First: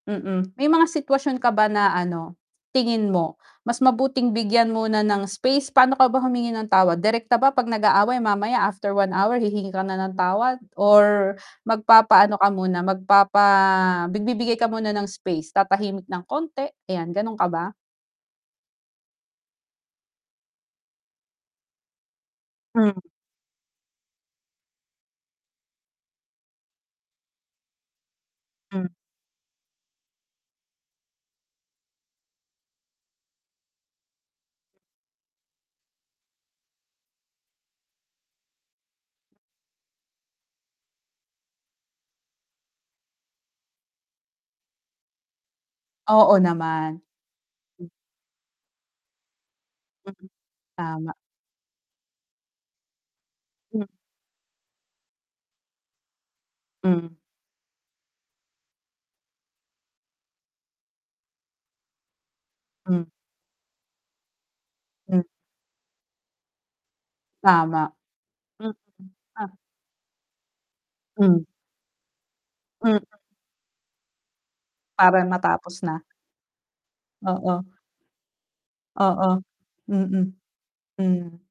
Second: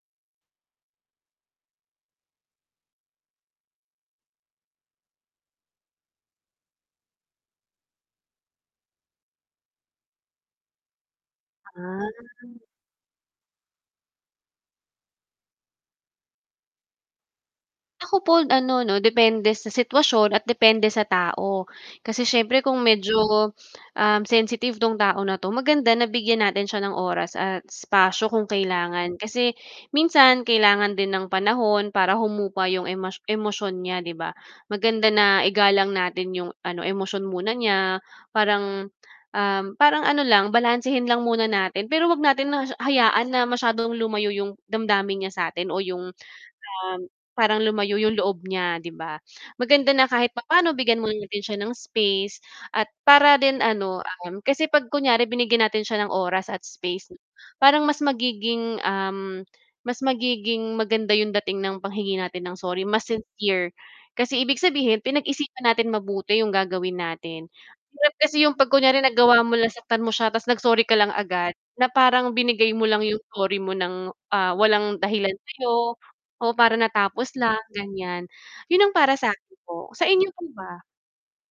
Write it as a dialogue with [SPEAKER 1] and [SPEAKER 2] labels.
[SPEAKER 1] Mm, may mga sitwasyon ka ba na ano, tingin mo mas mabuting bigyan muna ng space, paano ka ba humingi ng tawad? Direkta ba 'pag nag-aaway, mamaya after 1 hour hihingi ka na ng tawad or magpapaano ka
[SPEAKER 2] Ah.
[SPEAKER 1] muna, magpapa magbibigay ka muna ng space? Tatahimik ng konti, ayan gano'n ka ba?
[SPEAKER 2] Ako po ano 'no, depende sa sitwasyon at depende sa tao. Kasi siyempre kung
[SPEAKER 1] Hmm.
[SPEAKER 2] medyo, um, sensitive 'tong tao na 'to, maganda nabigyan natin siya ng oras at espasyo kung kailangan, kasi minsan kailangan din ng panahon para humupa 'yong emas emosyon niya 'di ba? Maganda na igalang natin 'yong ano, emosyon muna niya, parang, um, parang ano lang balansehin lang muna natin, pero huwag natin hayaan na masyadong lumayo yung damdamin niya sa'tin o yung
[SPEAKER 1] Oo, naman.
[SPEAKER 2] parang lumayo yung loob niya 'di ba? Maganda na kahit papaano bigyan
[SPEAKER 1] Tama.
[SPEAKER 2] muna natin siya ng space at para din ano, um, kasi 'pag kunyari binigyan natin siya ng oras at space,
[SPEAKER 1] Hmm.
[SPEAKER 2] parang mas magiging, um, mas magiging maganda yung dating ng panghingi natin ng sorry, mas
[SPEAKER 1] Hmm.
[SPEAKER 2] sincere. Kasi ibig sabihin
[SPEAKER 1] Mm
[SPEAKER 2] pinag-isipan natin mabuti yung gagawin natin,
[SPEAKER 1] Tama.
[SPEAKER 2] hirap kasi yung 'pag kunwari nagawa mo, nasaktan mo siya tapos nag-sorry ka lang
[SPEAKER 1] Mhm.
[SPEAKER 2] agad, na parang binigay mo lang yung sorry mo nang walang, ah,
[SPEAKER 1] Para
[SPEAKER 2] dahilan
[SPEAKER 1] matapos
[SPEAKER 2] sayo
[SPEAKER 1] na.
[SPEAKER 2] o para natapos lang
[SPEAKER 1] Oo.
[SPEAKER 2] ganyan. Yun ang para
[SPEAKER 1] Oo,
[SPEAKER 2] sakin po,
[SPEAKER 1] mm.
[SPEAKER 2] sainyo po ba?
[SPEAKER 1] Hmm.